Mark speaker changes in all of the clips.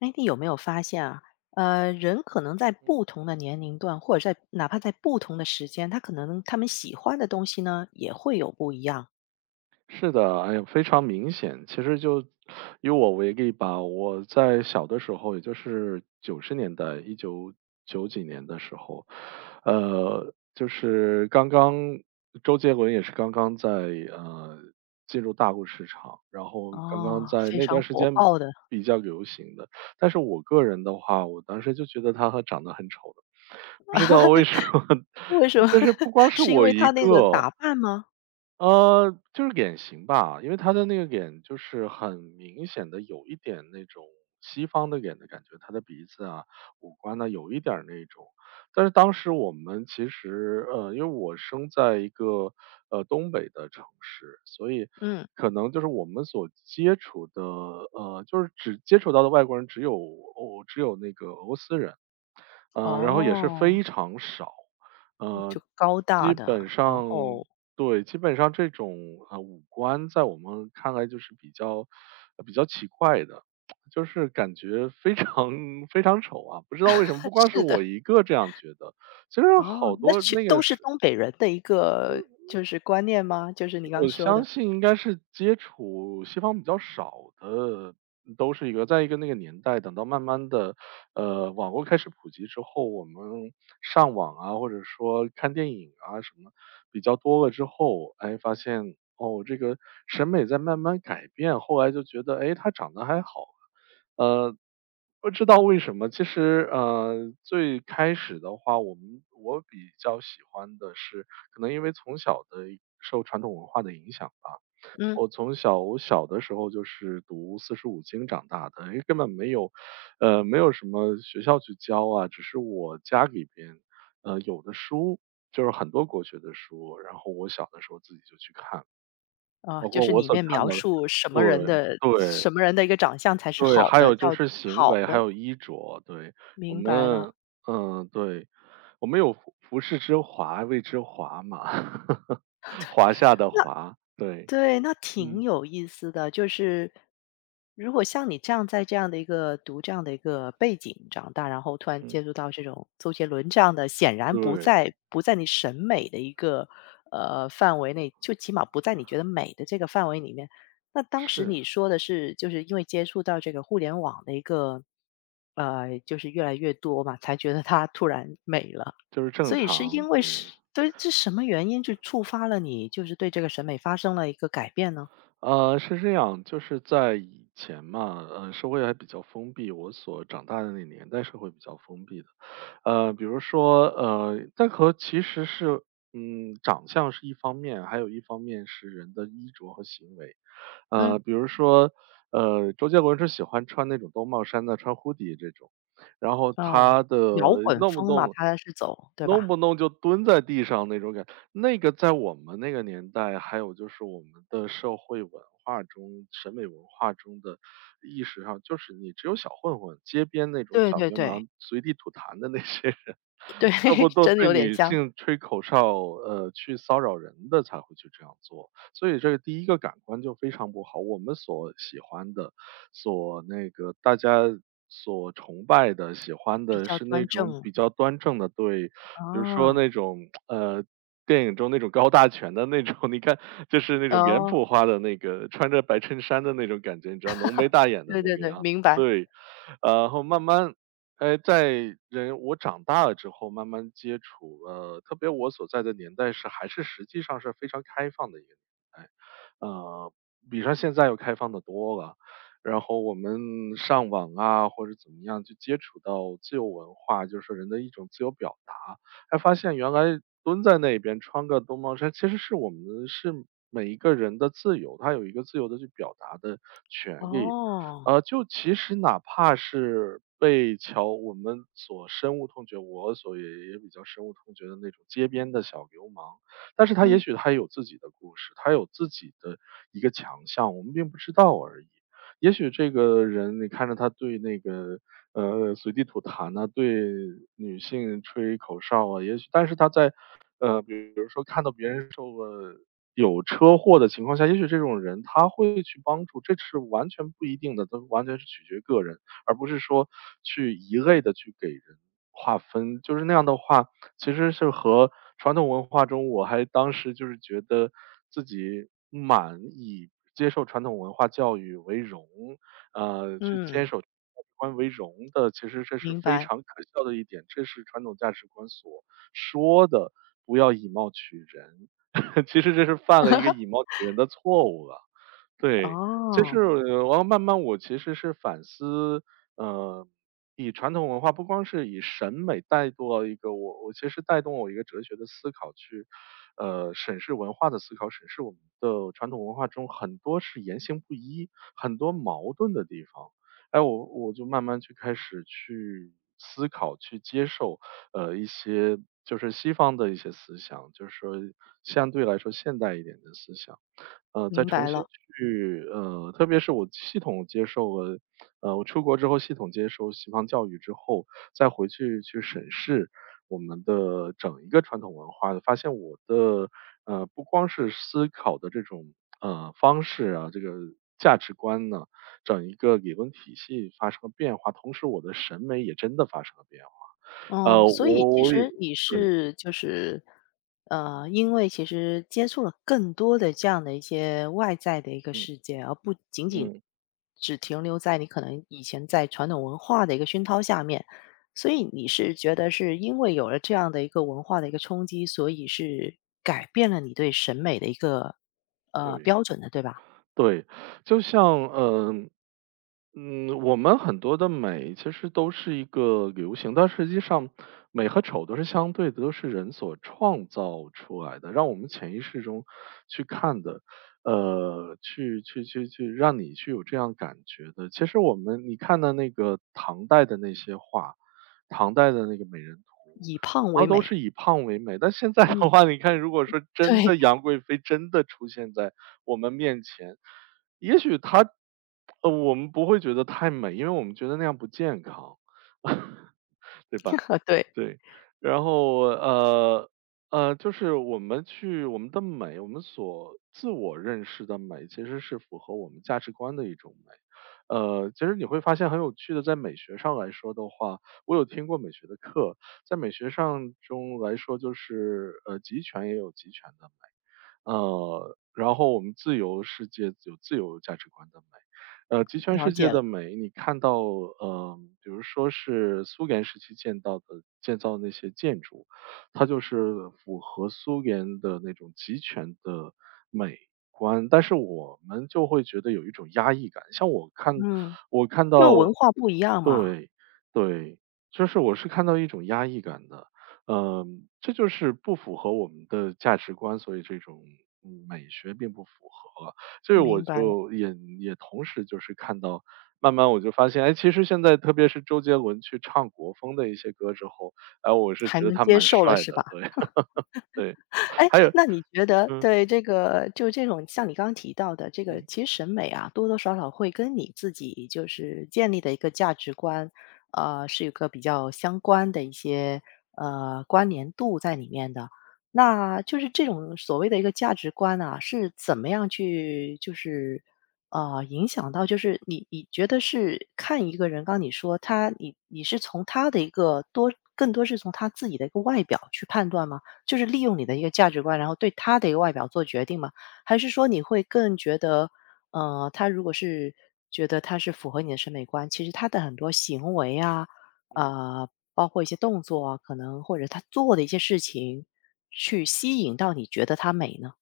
Speaker 1: 哎，你有没有发现啊？人可能在不同的年龄段，或者在哪怕在不同的时间，他可能他们喜欢的东西呢，也会有不一样。
Speaker 2: 是的，哎呀，非常明显。其实就以我为例吧，我在小的时候，也就是九十年代，一九九几年的时候，就是刚刚周杰伦也是刚刚在进入大陆市场，然后刚刚
Speaker 1: 哦，
Speaker 2: 在
Speaker 1: 非
Speaker 2: 那
Speaker 1: 常
Speaker 2: 段时
Speaker 1: 火
Speaker 2: 间
Speaker 1: 爆的。
Speaker 2: 比较流行的。但是我个人的话，我当时就觉得他和长得很丑的，不知道为什么。
Speaker 1: 为什么？
Speaker 2: 其实不光 是
Speaker 1: 是因
Speaker 2: 我
Speaker 1: 为
Speaker 2: 一
Speaker 1: 他那个
Speaker 2: 个，
Speaker 1: 打扮吗？
Speaker 2: 就是脸型吧，因为他的那个脸就是很明显的有一点那种西方的脸的感觉，他的鼻子啊、五官呢有一点儿那种。但是当时我们其实，因为我生在一个东北的城市，所以
Speaker 1: 嗯。
Speaker 2: 可能就是我们所接触的，就是只接触到的外国人只有那个俄罗斯人。然后也是
Speaker 1: 哦，
Speaker 2: 非常少，呃，
Speaker 1: 就高大
Speaker 2: 基本
Speaker 1: 的，然
Speaker 2: 上
Speaker 1: 后
Speaker 2: 对，基本上这种，五官在我们看来就是比较奇怪的，就是感觉非常 非常丑啊，不知道为什么，不 光是
Speaker 1: 是的。
Speaker 2: 我一个这样觉得，其实
Speaker 1: 哦，
Speaker 2: 好
Speaker 1: 那
Speaker 2: 多
Speaker 1: 全
Speaker 2: 那个
Speaker 1: 都是
Speaker 2: 时
Speaker 1: 东北人的一个就是观念吗？就是你刚
Speaker 2: 我
Speaker 1: 说
Speaker 2: 相
Speaker 1: 的。
Speaker 2: 信应该是接触西方比较少的，都是一个在一个那个年代，等到慢慢的，网络开始普及之后，我们上网啊，或者说看电影啊什么比较多了之后，哎，发现哦，这个审美在慢慢改变。后来就觉得，哎，他长得还好，呃，不知道为什么，其实最开始的话，我比较喜欢的是，可能因为从小的一受传统文化的影响吧，
Speaker 1: 嗯。
Speaker 2: 我小的时候就是读四书五经长大的，因为根本没有什么学校去教啊，只是我家里边，有的书，就是很多国学的书，然后我小的时候自己就去看，
Speaker 1: 啊，
Speaker 2: 包
Speaker 1: 就
Speaker 2: 括
Speaker 1: 是
Speaker 2: 我
Speaker 1: 里
Speaker 2: 所
Speaker 1: 面
Speaker 2: 看
Speaker 1: 描
Speaker 2: 到的
Speaker 1: 述什么
Speaker 2: 对，
Speaker 1: 人的
Speaker 2: 对，
Speaker 1: 什么人的一个长相才是
Speaker 2: 对，
Speaker 1: 好
Speaker 2: 还
Speaker 1: 的，
Speaker 2: 有
Speaker 1: 叫
Speaker 2: 就是行
Speaker 1: 好
Speaker 2: 为，还
Speaker 1: 的。
Speaker 2: 有衣着，对。我
Speaker 1: 明白了。
Speaker 2: 们嗯，对，我们有"服饰之华，谓之华"嘛，华夏的华，对，
Speaker 1: 对，那挺
Speaker 2: 嗯，
Speaker 1: 有意思的。就是如果像你这样在这样的一个读这样的一个背景长大，然后突然
Speaker 2: 嗯，
Speaker 1: 接触到这种周杰伦这样的，显然不
Speaker 2: 对，
Speaker 1: 在不在你审美的一个范围内，就起码不在你觉得美的这个范围里面。那当时
Speaker 2: 是，
Speaker 1: 你说的是，就是因为接触到这个互联网的一个就是越来越多嘛，才觉得它突然美了。
Speaker 2: 就是
Speaker 1: 所
Speaker 2: 正
Speaker 1: 以是
Speaker 2: 常，
Speaker 1: 因为
Speaker 2: 对。
Speaker 1: 是对，这什么原因就触发了你，就是对这个审美发生了一个改变呢？
Speaker 2: 是这样，就是在以前嘛，社会还比较封闭，我所长大的那年代社会比较封闭的，比如说，但和其实是，长相是一方面，还有一方面是人的衣着和行为，
Speaker 1: 嗯。
Speaker 2: 比如说，周杰伦是喜欢穿那种兜帽衫的，穿 HO 这种，然后
Speaker 1: 哦，
Speaker 2: 他的
Speaker 1: 摇滚
Speaker 2: 弄不
Speaker 1: 风嘛，
Speaker 2: 弄，
Speaker 1: 它是走对
Speaker 2: 弄
Speaker 1: 吧？
Speaker 2: 不弄就蹲在地上那种感，那个在我们那个年代，还有就是我们的社会文化中、审美文化中的意识上，就是你只有小混混、街边那种
Speaker 1: 对
Speaker 2: 小
Speaker 1: 对
Speaker 2: 流
Speaker 1: 对，
Speaker 2: 氓随地吐痰的那些人
Speaker 1: 对，
Speaker 2: 要 不都
Speaker 1: 真的
Speaker 2: 对
Speaker 1: 有点
Speaker 2: 女
Speaker 1: 像，
Speaker 2: 性吹口哨，去骚扰人的才会去这样做。所以这个第一个感官就非常不好。我们所喜欢的，所那个大家所崇拜的、喜欢
Speaker 1: 比
Speaker 2: 的
Speaker 1: 较
Speaker 2: 是那
Speaker 1: 端
Speaker 2: 种
Speaker 1: 正。
Speaker 2: 比较端正的对，比如说
Speaker 1: 啊，
Speaker 2: 那种呃，电影中那种高大全的那种，你看就是那种脸
Speaker 1: 哦，
Speaker 2: 谱化的那个穿着白衬衫的那种感觉，你知道浓眉大眼的
Speaker 1: 对
Speaker 2: 那
Speaker 1: 对
Speaker 2: 个
Speaker 1: 对，
Speaker 2: 样子。
Speaker 1: 明白。
Speaker 2: 对，然后慢慢哎，我长大了之后，慢慢接触了，特别我所在的年代是还是实际上是非常开放的一个年代，呃，比上现在要开放的多了。然后我们上网啊，或者怎么样，就接触到自由文化，就是人的一种自由表达，还发现原来蹲在那边穿个兜帽衫，其实是我们是每一个人的自由，他有一个自由的去表达的权利。
Speaker 1: 哦，
Speaker 2: 就其实哪怕是被桥我们所深恶痛绝，我所也比较深恶痛绝的那种街边的小流氓，但是他也
Speaker 1: 嗯，
Speaker 2: 许他有自己的故事，他有自己的一个强项，我们并不知道而已。也许这个人，你看着他对那个随地吐痰呐、对女性吹口哨啊，也许，但是他在比如说看到别人受了有车祸的情况下，也许这种人他会去帮助，这是完全不一定的，都完全是取决于个人，而不是说去一味的去给人划分。就是那样的话，其实是和传统文化中我还当时就是觉得自己满以接受传统文化教育为荣，去坚
Speaker 1: 嗯，
Speaker 2: 守价值观为荣的，其实这是
Speaker 1: 明
Speaker 2: 非
Speaker 1: 白，
Speaker 2: 常可笑的一点，这是传统价值观所说的，不要以貌取人。其实这是犯了一个以貌取人的错误了。对，就是
Speaker 1: 哦，
Speaker 2: 我要慢慢我其实是反思，呃，以传统文化不光是以审美带动了一个我其实带动我一个哲学的思考去，审视文化的思考，审视我们的传统文化中很多是言行不一，很多矛盾的地方。哎，我就慢慢去开始去思考，去接受，一些就是西方的一些思想，就是说相对来说现代一点的思想。再
Speaker 1: 明
Speaker 2: 重
Speaker 1: 白
Speaker 2: 新
Speaker 1: 了。
Speaker 2: 去特别是我系统接受了我出国之后系统接受西方教育之后，再回去去审视我们的整一个传统文化的，发现我的不光是思考的这种方式啊，这个价值观呢，整一个理论体系发生了变化，同时我的审美也真的发生了变化。
Speaker 1: 哦，所以
Speaker 2: 我
Speaker 1: 其
Speaker 2: 我也
Speaker 1: 实你
Speaker 2: 对，
Speaker 1: 是就是，因为其实接触了更多的这样的一些外在的一个
Speaker 2: 嗯
Speaker 1: 世界，而不仅仅
Speaker 2: 嗯，
Speaker 1: 只停留在你可能以前在传统文化的一个熏陶下面，所以你是觉得是因为有了这样的一个文化的一个冲击，所以是改变了你对审美的一个
Speaker 2: 对。
Speaker 1: 标准的，对吧？
Speaker 2: 对，就像嗯嗯，我们很多的美其实都是一个流行，但实际上美和丑都是相对的，都是人所创造出来的，让我们潜意识中去看的，去让你去有这样感觉的。其实你看的那个唐代的那些画，唐代的那个美人图，
Speaker 1: 以胖为
Speaker 2: 它都
Speaker 1: 美，
Speaker 2: 是以胖为美，但现在
Speaker 1: 嗯，
Speaker 2: 的话，你看如果说真
Speaker 1: 对，
Speaker 2: 的杨贵妃真的出现在我们面前，也许他，我们不会觉得太美，因为我们觉得那样不健康，对吧？
Speaker 1: 对，
Speaker 2: 对，然后就是我们的美，我们所自我认识的美，其实是符合我们价值观的一种美。其实你会发现很有趣的，在美学上来说的话，我有听过美学的课，在美学上中来说，就是极权也有极权的然后我们自由世界有自由价值观的美，极权
Speaker 1: 了
Speaker 2: 世界
Speaker 1: 解了，
Speaker 2: 的美，你看到，比如说是苏联时期建造的那些建筑，它就是符合苏联的那种极权的美观，但是我们就会觉得有一种压抑感。像
Speaker 1: 嗯，
Speaker 2: 我看
Speaker 1: 因为文
Speaker 2: 到
Speaker 1: 化不一样嘛，
Speaker 2: 对，对，就是我是看到一种压抑感的，嗯，这就是不符合我们的价值观，所以这种美学并不符合。所以我
Speaker 1: 明白。
Speaker 2: 就也同时就是看到，慢慢我就发现，哎，其实现在特别是周杰伦去唱国风的一些歌之后，哎，我是
Speaker 1: 还
Speaker 2: 觉得
Speaker 1: 能
Speaker 2: 他
Speaker 1: 接
Speaker 2: 蛮
Speaker 1: 受了
Speaker 2: 帅
Speaker 1: 是吧？
Speaker 2: 的，对 对，
Speaker 1: 哎，
Speaker 2: 还有
Speaker 1: 那你觉得
Speaker 2: 嗯
Speaker 1: 对这个就这种像你刚刚提到的这个，
Speaker 2: 嗯
Speaker 1: 其实审美啊，多多少少会跟你自己就是建立的一个价值观，是有个比较相关的一些关联度在里面的。那就是这种所谓的一个价值观啊，是怎么样去就是影响到，就是你觉得是看一个人，刚你说他，你是从他的一个多更多是从他自己的一个外表去判断吗？就是利用你的一个价值观，然后对他的一个外表做决定吗？还是说你会更觉得，他如果是觉得他是符合你的审美观，其实他的很多行为啊，
Speaker 2: 嗯。
Speaker 1: 啊、包括一些动作啊，可能或者他做的一些事情，去吸引到你觉得他美呢？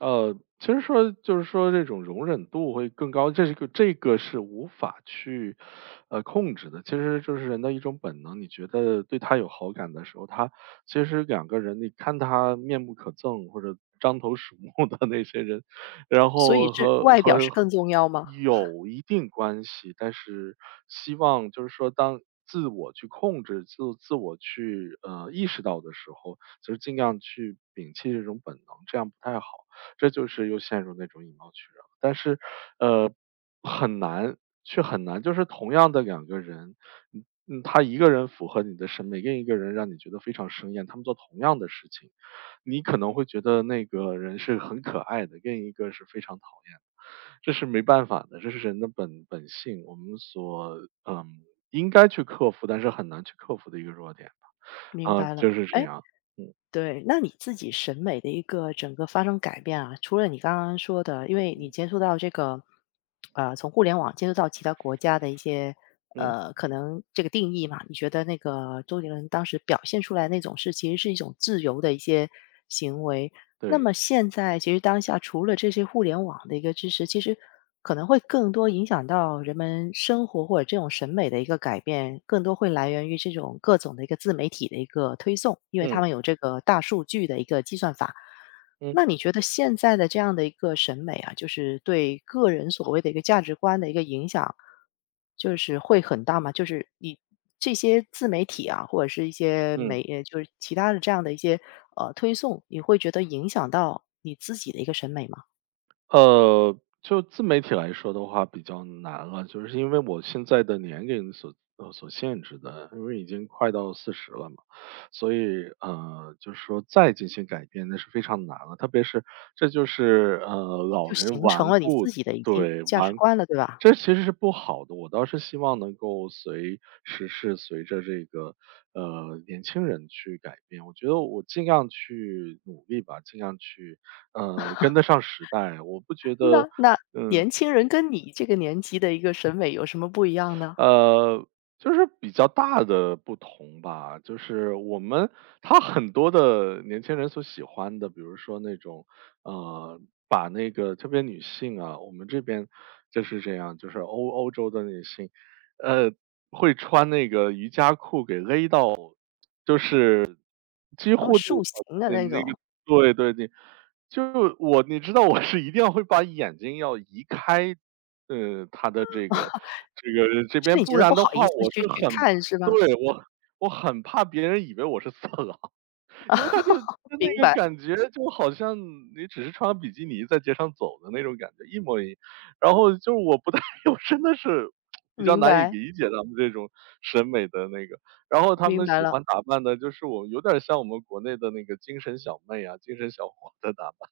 Speaker 2: 其实说就是说这种容忍度会更高，这个是无法去，控制的。其实就是人的一种本能，你觉得对他有好感的时候，他其实两个人，你看他面目可憎或者獐头鼠目的那些人，然
Speaker 1: 所以
Speaker 2: 后
Speaker 1: 是
Speaker 2: 和
Speaker 1: 外表
Speaker 2: 和
Speaker 1: 是
Speaker 2: 和
Speaker 1: 更重要吗？
Speaker 2: 有一定关系，但是希望就是说当。自我去控制，自我去意识到的时候，就是尽量去摒弃这种本能，这样不太好。这就是又陷入那种以貌取人。但是，呃，很难，却很难，就是同样的两个人，嗯嗯，他一个人符合你的审美，另一个人让你觉得非常生厌，他们做同样的事情，你可能会觉得那个人是很可爱的，另一个是非常讨厌的。这是没办法的，这是人的本性，我们所应该去克服，但是很难去克服的一个弱点
Speaker 1: 明
Speaker 2: 啊，
Speaker 1: 白了。
Speaker 2: 就是这
Speaker 1: 哎，
Speaker 2: 样。嗯
Speaker 1: 对，那你自己审美的一个整个发生改变啊，除了你刚刚说的，因为你
Speaker 2: 嗯
Speaker 1: 接触到这个，从互联网接触到其他国家的一些，
Speaker 2: 嗯，
Speaker 1: 可能这个定义嘛，你觉得那个周杰伦当时表现出来那种是其实是一种自由的一些行为。那
Speaker 2: 对，
Speaker 1: 么现在其实当下除了这些互联网的一个支持，其实可能会更多影响到人们生活或者这种审美的一个改变，更多会来源于这种各种的一个自媒体的一个推送，因为他
Speaker 2: 嗯
Speaker 1: 们有这个大数据的一个计算法。那
Speaker 2: 嗯
Speaker 1: 你觉得现在的这样的一个审美啊，就是对个人所谓的一个价值观的一个影响，就是会很大吗？就是你这些自媒体啊，或者是一些
Speaker 2: 嗯。
Speaker 1: 媒，就是其他的这样的一些推送，你会觉得影响到你自己的一个审美吗？
Speaker 2: 就自媒体来说的话比较难了，就是因为我现在的年龄所限制的，因为已经快到40了嘛，所以就是说再进行改变那是非常难了。特别是这就是老
Speaker 1: 就
Speaker 2: 人
Speaker 1: 形成
Speaker 2: 顽
Speaker 1: 了你
Speaker 2: 固，
Speaker 1: 自己的已经
Speaker 2: 对，
Speaker 1: 价值观了，对吧？
Speaker 2: 这其实是不好的。我倒是希望能够随时是随着这个年轻人去改变。我觉得我尽量去努力吧，尽量去跟得上时代，我不觉 得，
Speaker 1: 那那年轻人跟你这个年纪的一个审美有什么不一样呢？
Speaker 2: 呃，就是比较大的不同吧，就是我们他很多的年轻人所喜欢的，比如说那种，呃，把那个特别女性啊，我们这边就是这样，就是欧洲的女性，呃，会穿那个瑜伽裤给勒到，就是几
Speaker 1: 然后
Speaker 2: 乎都
Speaker 1: 塑
Speaker 2: 好
Speaker 1: 形
Speaker 2: 像
Speaker 1: 的
Speaker 2: 你
Speaker 1: 那
Speaker 2: 那个
Speaker 1: 种，
Speaker 2: 对对对，就我你知道我是一定要会把眼睛要移开，他的这个这个这
Speaker 1: 是
Speaker 2: 边，
Speaker 1: 你觉
Speaker 2: 不
Speaker 1: 得不
Speaker 2: 然的
Speaker 1: 好意
Speaker 2: 话
Speaker 1: 思
Speaker 2: 我
Speaker 1: 去
Speaker 2: 是
Speaker 1: 去
Speaker 2: 很
Speaker 1: 看是吧？
Speaker 2: 对，我很怕别人以为我是色狼。因为他就那
Speaker 1: 明
Speaker 2: 个
Speaker 1: 白，
Speaker 2: 感觉就好像你只是穿比基尼在街上走的那种感觉，一模一样，然后就是我不太 我真的是比较
Speaker 1: 明
Speaker 2: 难以
Speaker 1: 白。
Speaker 2: 理解他们这种审美的那个。然后他
Speaker 1: 明
Speaker 2: 们
Speaker 1: 白
Speaker 2: 喜
Speaker 1: 了，
Speaker 2: 欢打扮的就是我有点像我们国内的那个精神小妹啊、精神小伙的打扮，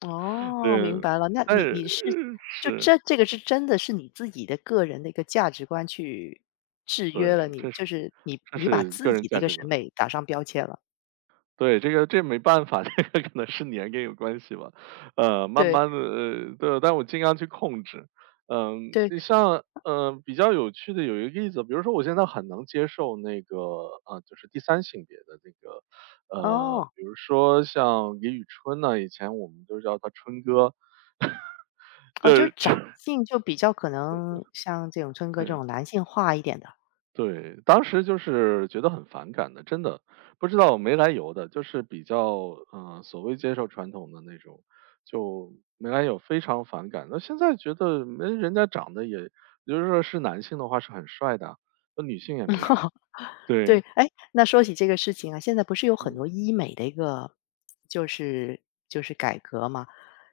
Speaker 1: 哦，明
Speaker 2: 对。
Speaker 1: 白了。那
Speaker 2: 但
Speaker 1: 你你是
Speaker 2: 是
Speaker 1: 就
Speaker 2: 是，
Speaker 1: 这这个是真的是你自己的个人的一个价值观去制约了
Speaker 2: 对，
Speaker 1: 你，就是你
Speaker 2: 这
Speaker 1: 你把
Speaker 2: 是
Speaker 1: 自
Speaker 2: 个人
Speaker 1: 己的一
Speaker 2: 价
Speaker 1: 个
Speaker 2: 值
Speaker 1: 审
Speaker 2: 观。
Speaker 1: 美打上标签了。
Speaker 2: 对，这个这没办法，这个可能是年龄有关系吧。慢
Speaker 1: 对
Speaker 2: 慢的，呃，对，但我尽量去控制。嗯，
Speaker 1: 对，
Speaker 2: 你像，比较有趣的有一个例子，比如说我现在很能接受那个，就是第三性别的那个，
Speaker 1: 哦，
Speaker 2: 比如说像李宇春呢，以前我们都叫他春哥，就
Speaker 1: 哦，就是
Speaker 2: 是
Speaker 1: 长性就比较可能像这种春 哥这
Speaker 2: 对。
Speaker 1: 种男性化一点的。
Speaker 2: 对，当时就是觉得很反感的，真的不知道没来由的，就是比较嗯，所谓接受传统的那种，就没来由非常反感。那现在觉得没人家长得也，就是说是男性的话是很帅的啊，那女性也没什么。
Speaker 1: 对，
Speaker 2: 对，
Speaker 1: 哎，那说起这个事情啊，现在不是有很多
Speaker 2: 嗯
Speaker 1: 医美的一个就是就是改革嘛？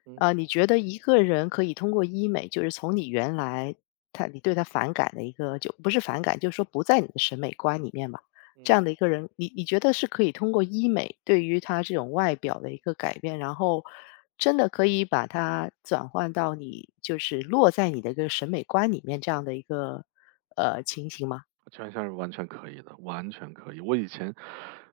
Speaker 2: 嗯
Speaker 1: 啊，
Speaker 2: 嗯。
Speaker 1: 你觉得一个人可以通过医美，就是从你原来他你对他反感的一个，就不是反感，就是说不在你的审美观里面吧，这样的一个人，你你觉得是可以通过医美对于他这种外表的一个改变，然后真的可以把它转换到你就是落在你的一个审美观里面这样的一个情形吗？
Speaker 2: 全项是完全可以的，完全可以。我以前，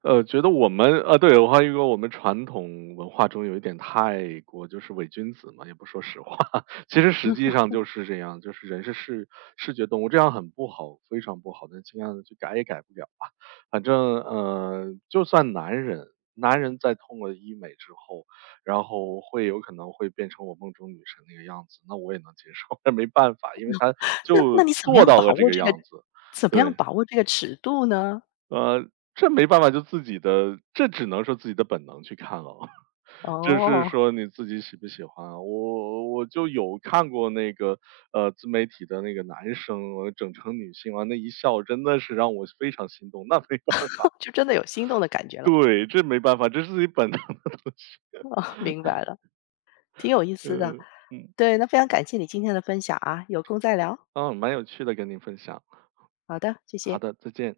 Speaker 2: 觉得我们，呃，对，我还有一个我们传统文化中有一点太过就是伪君子嘛，也不说实话，其实实际上就是这样，就是人是视觉动物，这样很不好，非常不好。但尽量的去改也改不了吧。反正，就算男人，男人在通了医美之后，然后会有可能会变成我梦中女神那个样子，那我也能接受，但没办法，因为他
Speaker 1: 那
Speaker 2: 就
Speaker 1: 那你怎么
Speaker 2: 做
Speaker 1: 样
Speaker 2: 到
Speaker 1: 把
Speaker 2: 了这
Speaker 1: 握
Speaker 2: 个
Speaker 1: 这个
Speaker 2: 样子，
Speaker 1: 怎么样
Speaker 2: 对。
Speaker 1: 把握这个尺度呢？
Speaker 2: 呃，这没办法，就自己的这只能说自己的本能去看了，就是
Speaker 1: 哦，
Speaker 2: 说你自己喜不喜欢啊。我就有看过那个，自媒体的那个男生，我整成女性完那一笑真的是让我非常心动，那没办
Speaker 1: 就真的有心动的感觉 了，
Speaker 2: 对，这没办法，这是自己本能的，
Speaker 1: 哦，明白了，挺有意 思的。
Speaker 2: 嗯，嗯，
Speaker 1: 对，那非常感谢你今天的分享啊，有空再聊。
Speaker 2: 哦，蛮有趣的跟您分享，
Speaker 1: 好的，谢
Speaker 2: 好
Speaker 1: 谢。
Speaker 2: 的，再见。